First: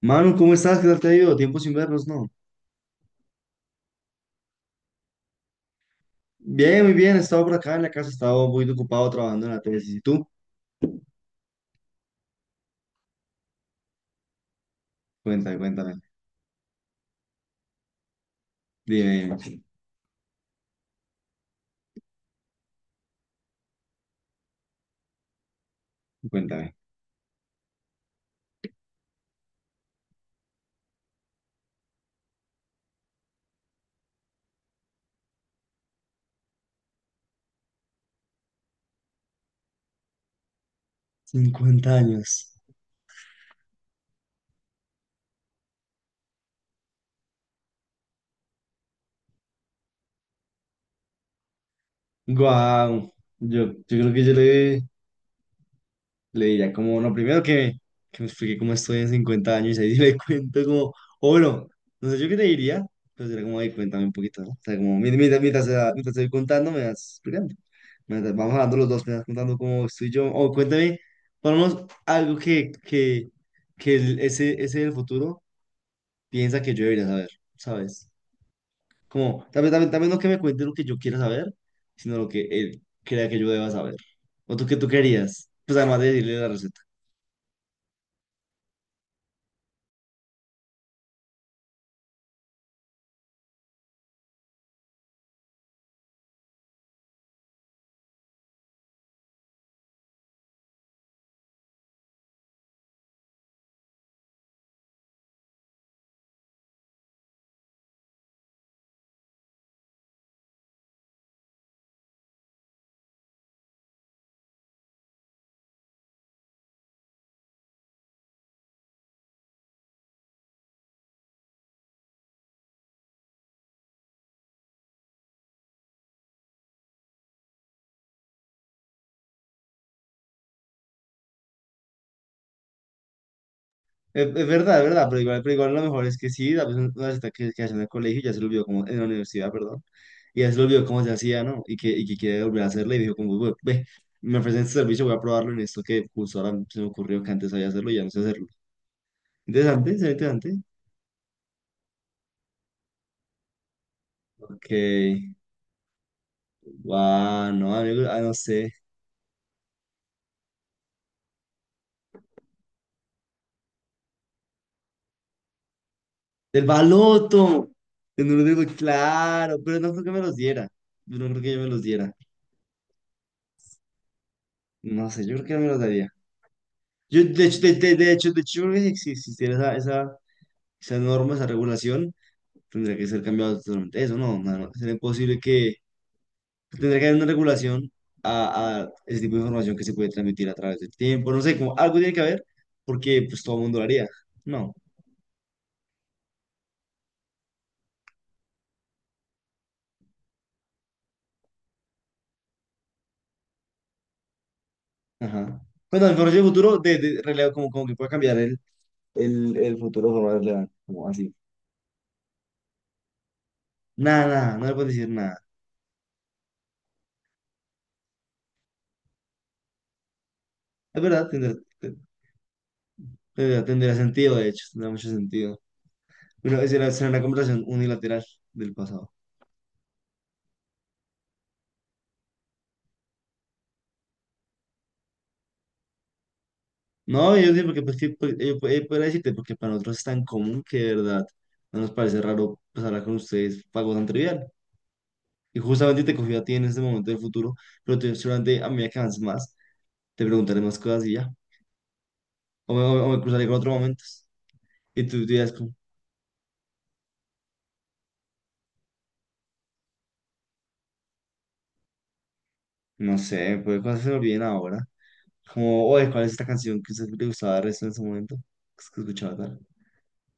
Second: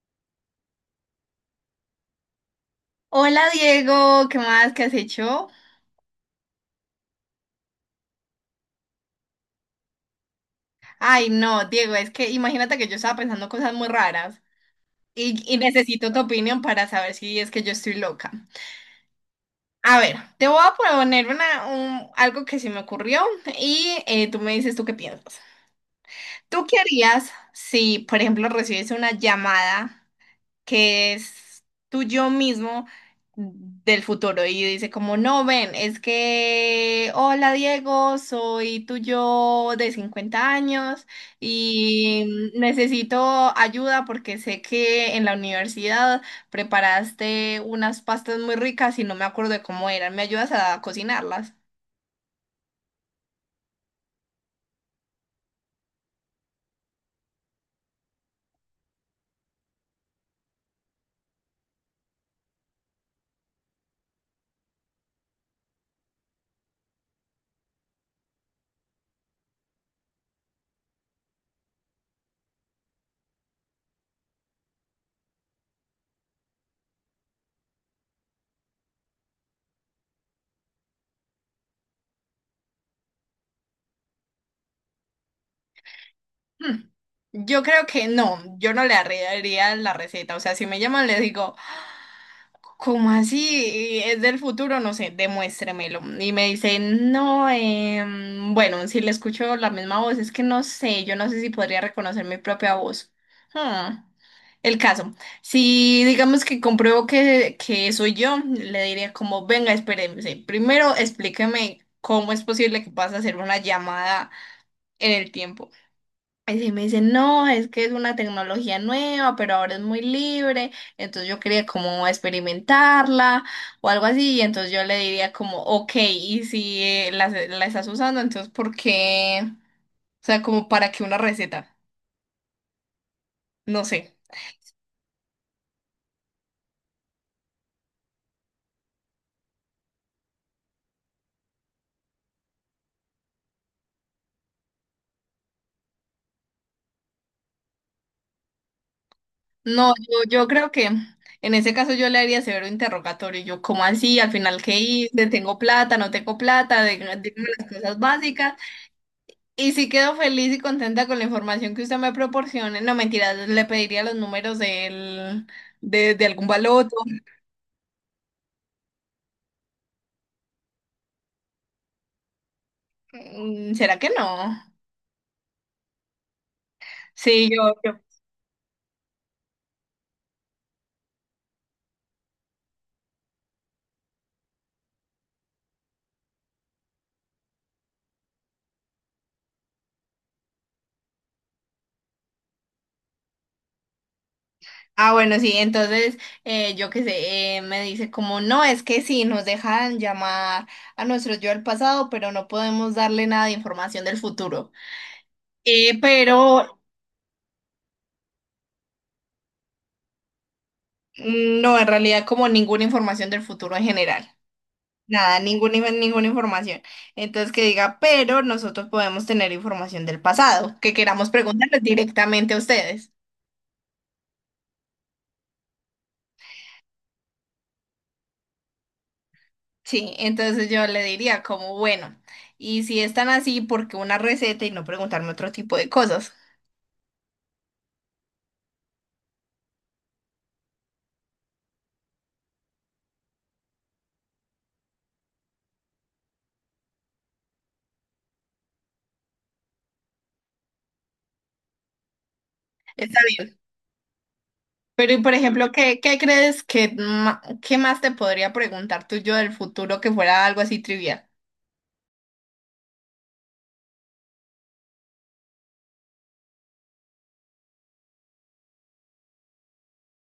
Manu, ¿cómo estás? ¿Qué tal te ha ido? Tiempo sin vernos, ¿no? Hola Diego, ¿qué más? ¿Qué has hecho? Bien, muy bien. He estado por acá en la casa, he estado un poquito ocupado trabajando en la tesis. ¿Y tú? Ay, no, Diego, es que imagínate que yo estaba pensando cosas muy raras y, Cuéntame, y cuéntame. necesito tu opinión para saber si es que yo estoy loca. Dime, dime, A ver, te voy a poner algo que se me ocurrió y tú me dices tú qué piensas. ¿Tú cuéntame. qué harías si, por ejemplo, recibes una llamada que es tu yo mismo del futuro y dice como, no, ven, es que, hola Diego, soy tu yo de 50 años Cincuenta y años. necesito ayuda porque sé que en la universidad preparaste unas pastas muy ricas y no me acuerdo de cómo eran? ¿Me ayudas a cocinarlas? Guau. Yo creo que yo le, le diría como, no, primero que me explique cómo estoy en 50 años y ahí le cuento como, o bueno, no sé yo qué te diría, pero sería como, ahí cuéntame un poquito, ¿no? O sea, como, mientras te voy contando, me vas explicando. Mientras vamos hablando los dos, me vas contando cómo estoy yo, o cuéntame, ponemos algo que ese del futuro piensa que yo debería saber, ¿sabes? Como, también no que me cuente lo que yo quiera saber, sino lo que él crea que yo deba saber. ¿O tú qué tú querías? Pues además de decirle la receta. Hmm. Yo creo que no, yo no le arreglaría la receta, o sea, si me llaman les digo... ¿Cómo así? ¿Es del futuro? No sé, demuéstremelo. Y me dice, no, bueno, si le escucho la misma voz, es que no sé, yo no sé si podría reconocer mi propia voz. Hmm. El caso, si digamos que compruebo que, soy yo, le diría como, venga, espérese, primero explíqueme cómo es posible que pase a hacer una llamada en el tiempo. Y sí me dicen, no, es que es una tecnología nueva, pero ahora es muy libre, entonces yo quería como experimentarla o algo así, y entonces yo le diría como, ok, y si la estás usando, entonces ¿por qué? O sea, como para qué una receta, no sé. Es verdad, es verdad, pero igual lo mejor es que sí, la persona que hace en el colegio ya se lo olvidó como, en la universidad, perdón, y ya se lo olvidó cómo se hacía, ¿no? Y que quiere volver a hacerlo y dijo como, "Bueno, ve, me ofrecen este servicio, voy a probarlo en esto que justo ahora se me ocurrió que antes sabía hacerlo y ya no sé hacerlo". No, Interesante, será yo interesante. creo que en ese caso yo le haría severo interrogatorio, yo, ¿cómo así? Al final, Ok, ¿qué hice? ¿Tengo plata? ¿No tengo plata? Dígame, dígame guau las no, cosas amigo, ah, no básicas. sé. Y sí quedo feliz y contenta con la información que usted me proporcione. No, mentira, le pediría los números de algún ¡El baloto. baloto! Yo no lo digo, claro, pero no creo que me los diera. Yo no creo que yo me los diera. Mm, ¿será que no? No sé, yo creo que no me los daría. Yo, de Sí, hecho, yo, yo. De hecho, yo creo que si existiera esa esa norma, esa regulación, tendría que ser cambiado totalmente eso, ¿no? No, no, sería imposible que pues, tendría que haber una regulación a ese tipo de información que se puede transmitir a través del tiempo, no sé, como algo tiene que haber, porque pues todo el mundo lo haría, ¿no? Ah, bueno, sí, entonces, me dice como, no, es que sí, nos dejan llamar a nuestro yo del pasado, pero no podemos darle nada de información del futuro. Ajá. Eh, Bueno, el información del futuro, pero de relevo, como, como que pueda cambiar el futuro de forma relevante, como así. No, en realidad como ninguna información del futuro en Nada, general. nada, no le puedes decir Nada, nada. ninguna, ninguna información. Entonces que diga, pero nosotros podemos tener información del pasado, que Es verdad, queramos preguntarles te- directamente a ustedes. Tendrá sentido, de hecho, tendrá mucho sentido. Bueno, esa era una conversación unilateral del pasado. Sí, entonces yo le diría como, bueno, y si están así, ¿por qué una receta y no preguntarme otro tipo de cosas? No, yo sí, porque pues, sí, pues, pues, podría decirte, porque para nosotros es tan común que de verdad no nos parece raro pues, hablar con ustedes fue algo tan trivial. Y justamente te cogí a ti en este momento del futuro, seguramente a medida que avances más, te preguntaré más cosas y ya. O me Está cruzaré con bien. otros momentos. Y Pero, y tú por dirás ejemplo, como, ¿qué crees que, qué más te podría preguntar tú yo del futuro que fuera algo así trivial? no sé, pues cosas se me olviden ahora. Como, oye, ¿cuál es esta canción que a usted le gustaba de resto en ese momento? Que es que escuchaba tal.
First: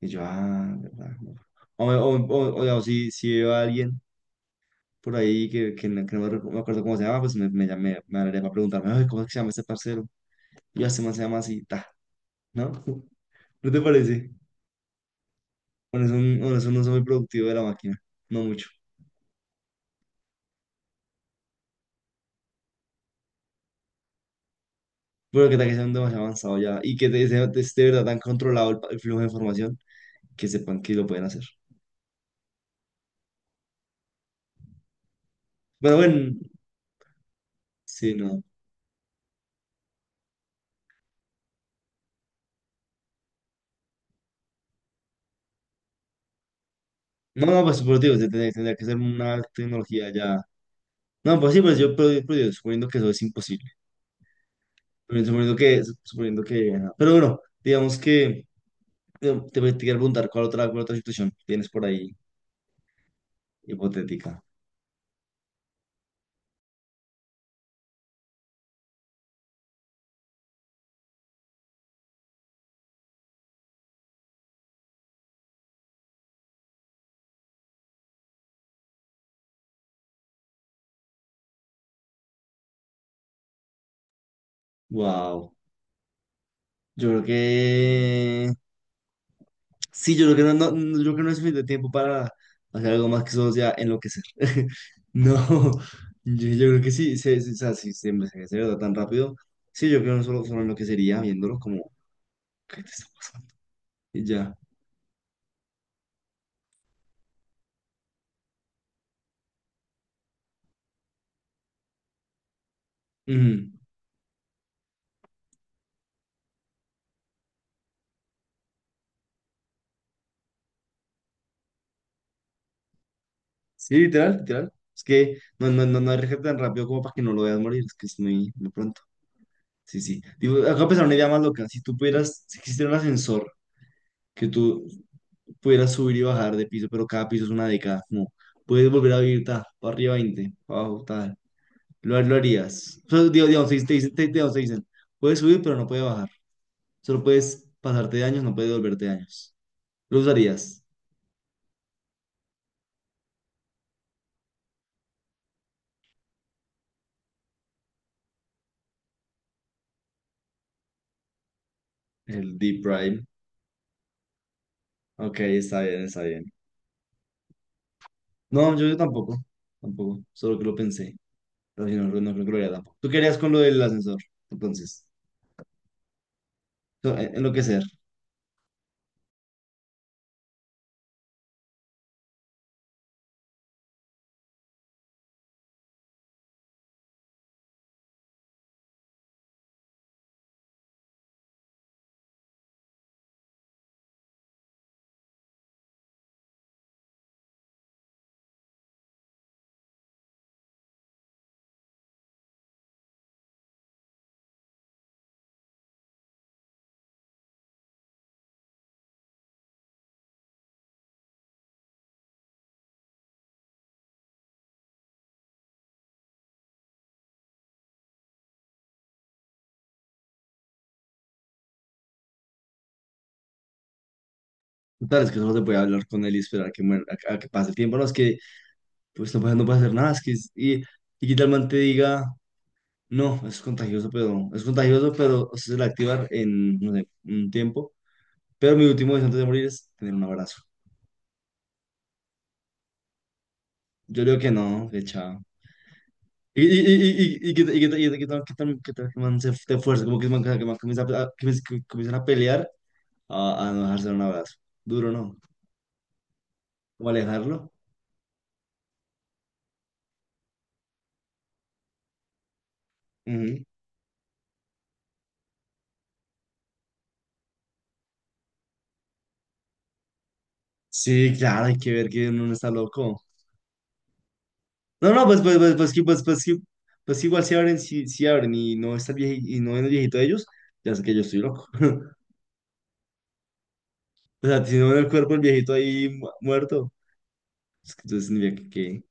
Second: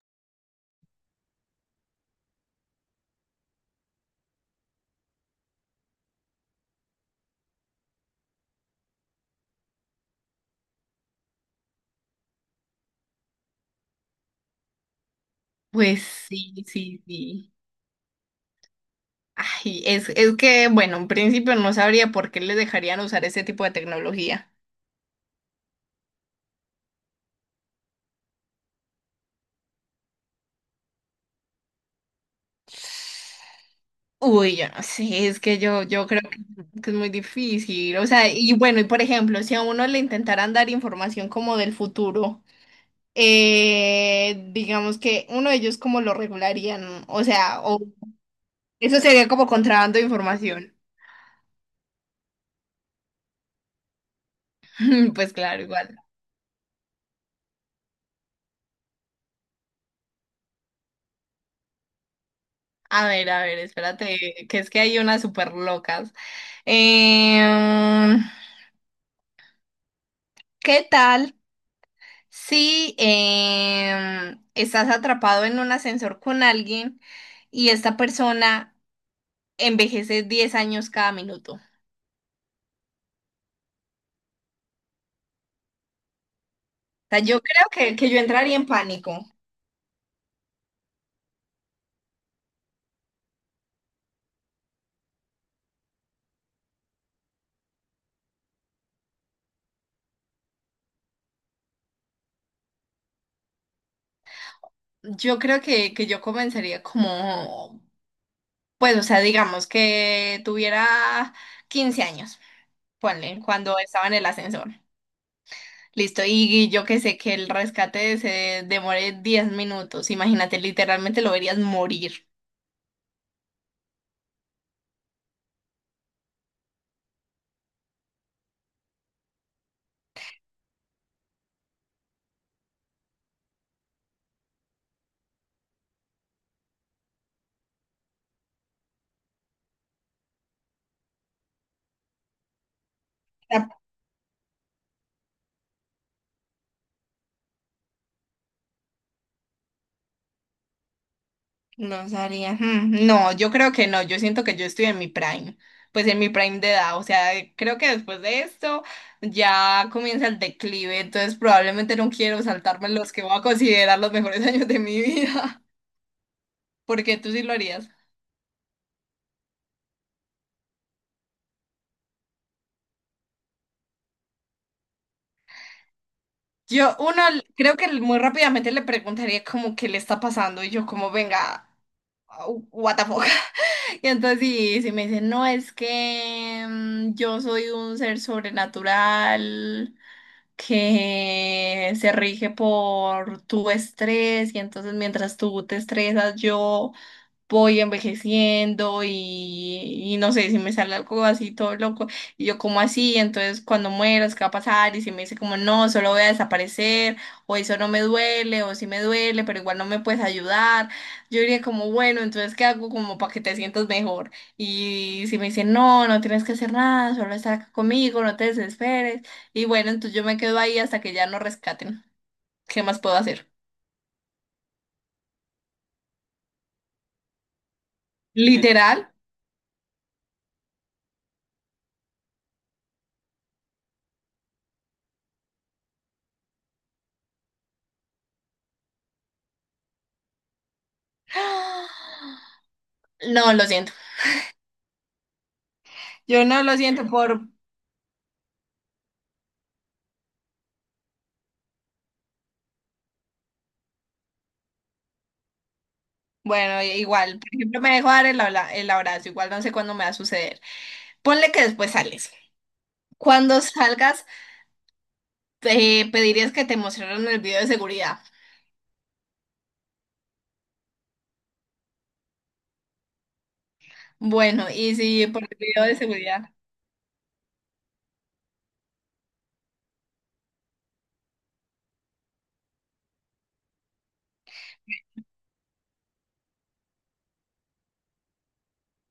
Y yo, ah, verdad, no. O, me- o si, veo a alguien por ahí que no me, me acuerdo cómo se llama, pues hablaría para preguntarme, "Ay, ¿cómo es que se llama este parcero? Yo este man se llama así, ta, ¿no?" ¿No te parece? Pues Bueno, sí, bueno, es un uso muy sí, productivo de sí. la máquina, no mucho. Ay, es que, bueno, en principio no sabría por qué les dejarían usar ese tipo de tecnología. Pero que tal que sea un demasiado avanzado ya y que esté de verdad tan controlado el flujo de información que sepan que lo pueden hacer. Uy, yo no sé, es que Pero yo creo bueno, que es muy difícil. O sí, sea, no. y bueno, y por ejemplo, si a uno le intentaran dar información como del futuro, digamos que uno de ellos como lo regularían, o No, sea, no, o pues, pero digo, tendría que ser eso sería una como contrabando de tecnología ya. información. No, pues sí, pues yo, pero yo suponiendo que eso es imposible. Pues claro, igual. Suponiendo que, ajá. Pero bueno, digamos que. Te quiero preguntar, ¿cuál otra situación tienes por ahí A ver, hipotética? espérate, que es que hay unas súper locas. Eh, ¿Qué tal si estás atrapado en un ascensor con alguien y esta persona envejece 10 años cada minuto? O Wow. Yo sea, creo yo creo que yo que... entraría en pánico. Sí, yo creo que yo creo que no es suficiente tiempo para hacer algo más que solo sea enloquecer. No, yo creo que sí, o sea, si se me da tan rápido, sí, yo creo que no solo enloquecería viéndolo como... ¿Qué te está pasando? Y ya. Yo creo que yo comenzaría como, pues, o sea, digamos que tuviera 15 años, ponle, Ujú. cuando estaba en el ascensor. Listo, y yo que sé que el rescate se demore 10 minutos. Imagínate, literalmente lo verías morir. Sí, literal, literal. Es que no hay rescate tan rápido como para que no lo veas morir, es que es muy, muy pronto. Sí, sí. Digo, acabo de pensar una idea más loca. Si tú pudieras, si existiera un ascensor que tú pudieras subir y bajar de piso, pero cada piso es una década, no. Puedes volver a vivir, ta, para arriba 20 para abajo, tal. Lo harías. O sea, digo, digamos, te dicen, puedes subir, pero no puedes bajar. Solo puedes pasarte de años, no puedes volverte de años. ¿Lo usarías? Los haría. Hmm, no, yo creo que no. Yo siento que yo estoy en mi prime. Pues en mi prime de edad. O sea, creo que después de esto ya comienza el declive. Entonces probablemente no quiero El Deep saltarme los que Prime. voy a considerar los mejores años de mi Ok, vida. está bien, está bien. Porque tú sí lo harías. No, yo tampoco. Tampoco. Solo que lo pensé. Pero si no, no creo que lo haría tampoco. ¿Tú qué harías con lo del ascensor? Entonces, Yo, uno, creo enloquecer. que muy rápidamente le preguntaría como qué le está pasando. Y yo como, venga, what the fuck. Y entonces si me dicen, no, es que yo soy un ser sobrenatural que se rige por tu estrés, y entonces mientras tú te estresas, yo voy envejeciendo y no sé, si me sale algo así todo loco, y yo como así, entonces cuando mueras, ¿qué va a pasar? Y si me dice como no, solo voy a desaparecer, o eso no me duele, o sí me duele, pero igual no me puedes ayudar, yo diría como bueno, entonces ¿qué hago como para que te sientas mejor? Y si me dice no, no tienes que hacer nada, solo estar acá conmigo, no te desesperes, y bueno, entonces yo me quedo ahí hasta que ya nos rescaten. ¿Qué más puedo hacer? Total, es que solo se puede hablar con él y esperar que muera, a que pase el tiempo. No, es que Literal. pues no puede hacer nada. Es que, y que tal man te diga, no, es contagioso, pero se suele activar en, no sé, un tiempo. Pero mi último deseo antes de morir es tener un abrazo. No, lo siento. Yo creo que no, que chao. Yo no lo siento Y que y que- y que- que tal que tal- que tal que man se te fuerza, como que man comienza que comienzan a pelear a no dejarse dar un abrazo. Duro, ¿no? bueno, Como igual, por alejarlo. ejemplo, me dejo dar el, el abrazo, igual no sé cuándo me va a suceder. Ponle que después sales. Cuando Ujú. salgas, te pedirías que te mostraran el video de seguridad. Sí, claro, hay que ver que uno no está loco. Bueno, y No, no, si pues, por el pues, video de pues, seguridad. Pues que igual si abren, si abren y no está el viejito, y no ven el viejito de ellos, ya sé que yo estoy loco. O sea, si no ven el cuerpo del viejito ahí muerto, es que entonces tendría que...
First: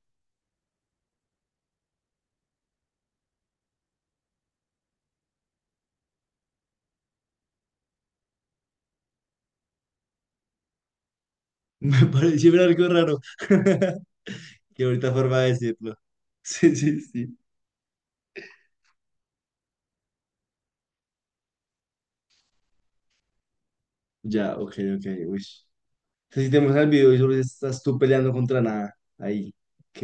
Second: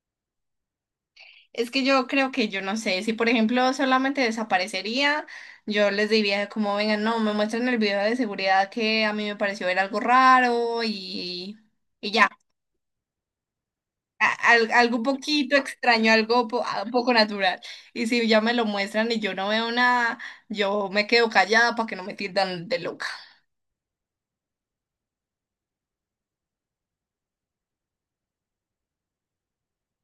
Es que yo creo que yo no sé, si por ejemplo solamente desaparecería, yo les diría como, vengan, no, me muestran el video de seguridad que a mí me pareció ver algo raro, y, Me y ya. pareció ver algo raro. Qué Algo un bonita forma de poquito decirlo. extraño, algo Sí, sí, poco sí. natural. Y si ya me lo muestran y yo no veo nada, yo me quedo callada para que no me tildan de loca. Ya, ok, ok, uy. Entonces, si te muestran el video y solo estás tú peleando contra nada, ahí, ok.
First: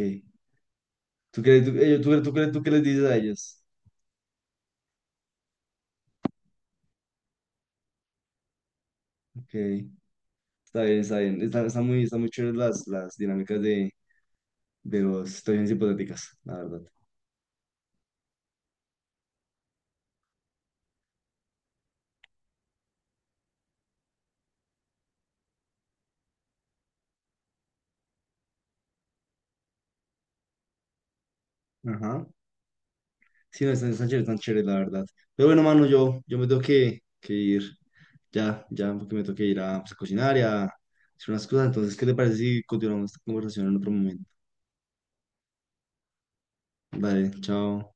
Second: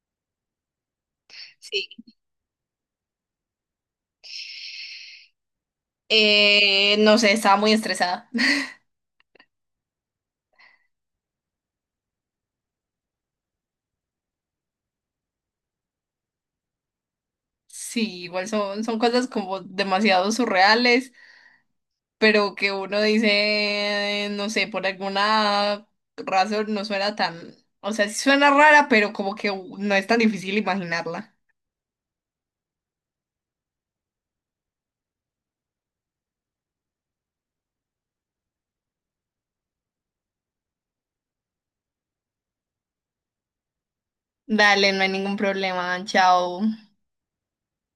¿Tú crees, tú, Sí, ellos- tú, crees tú, ¿crees tú qué les dices a ellos? No sé, estaba muy estresada. Ok, está bien, está bien. Está muy chévere las dinámicas de las situaciones hipotéticas, la verdad. Sí, igual son, son cosas como demasiado surreales, pero que uno dice, no sé, por alguna razón no suena tan, o sea, sí suena rara, pero como que no es tan difícil imaginarla. Ajá. Sí, no, están chéveres, la verdad. Pero bueno, mano, yo me tengo que ir ya, ya, porque me tengo que ir a, pues, a cocinar y a hacer unas cosas. Entonces, ¿qué te parece si continuamos esta conversación en otro momento? Dale, no hay ningún problema, chao. Dale, chao.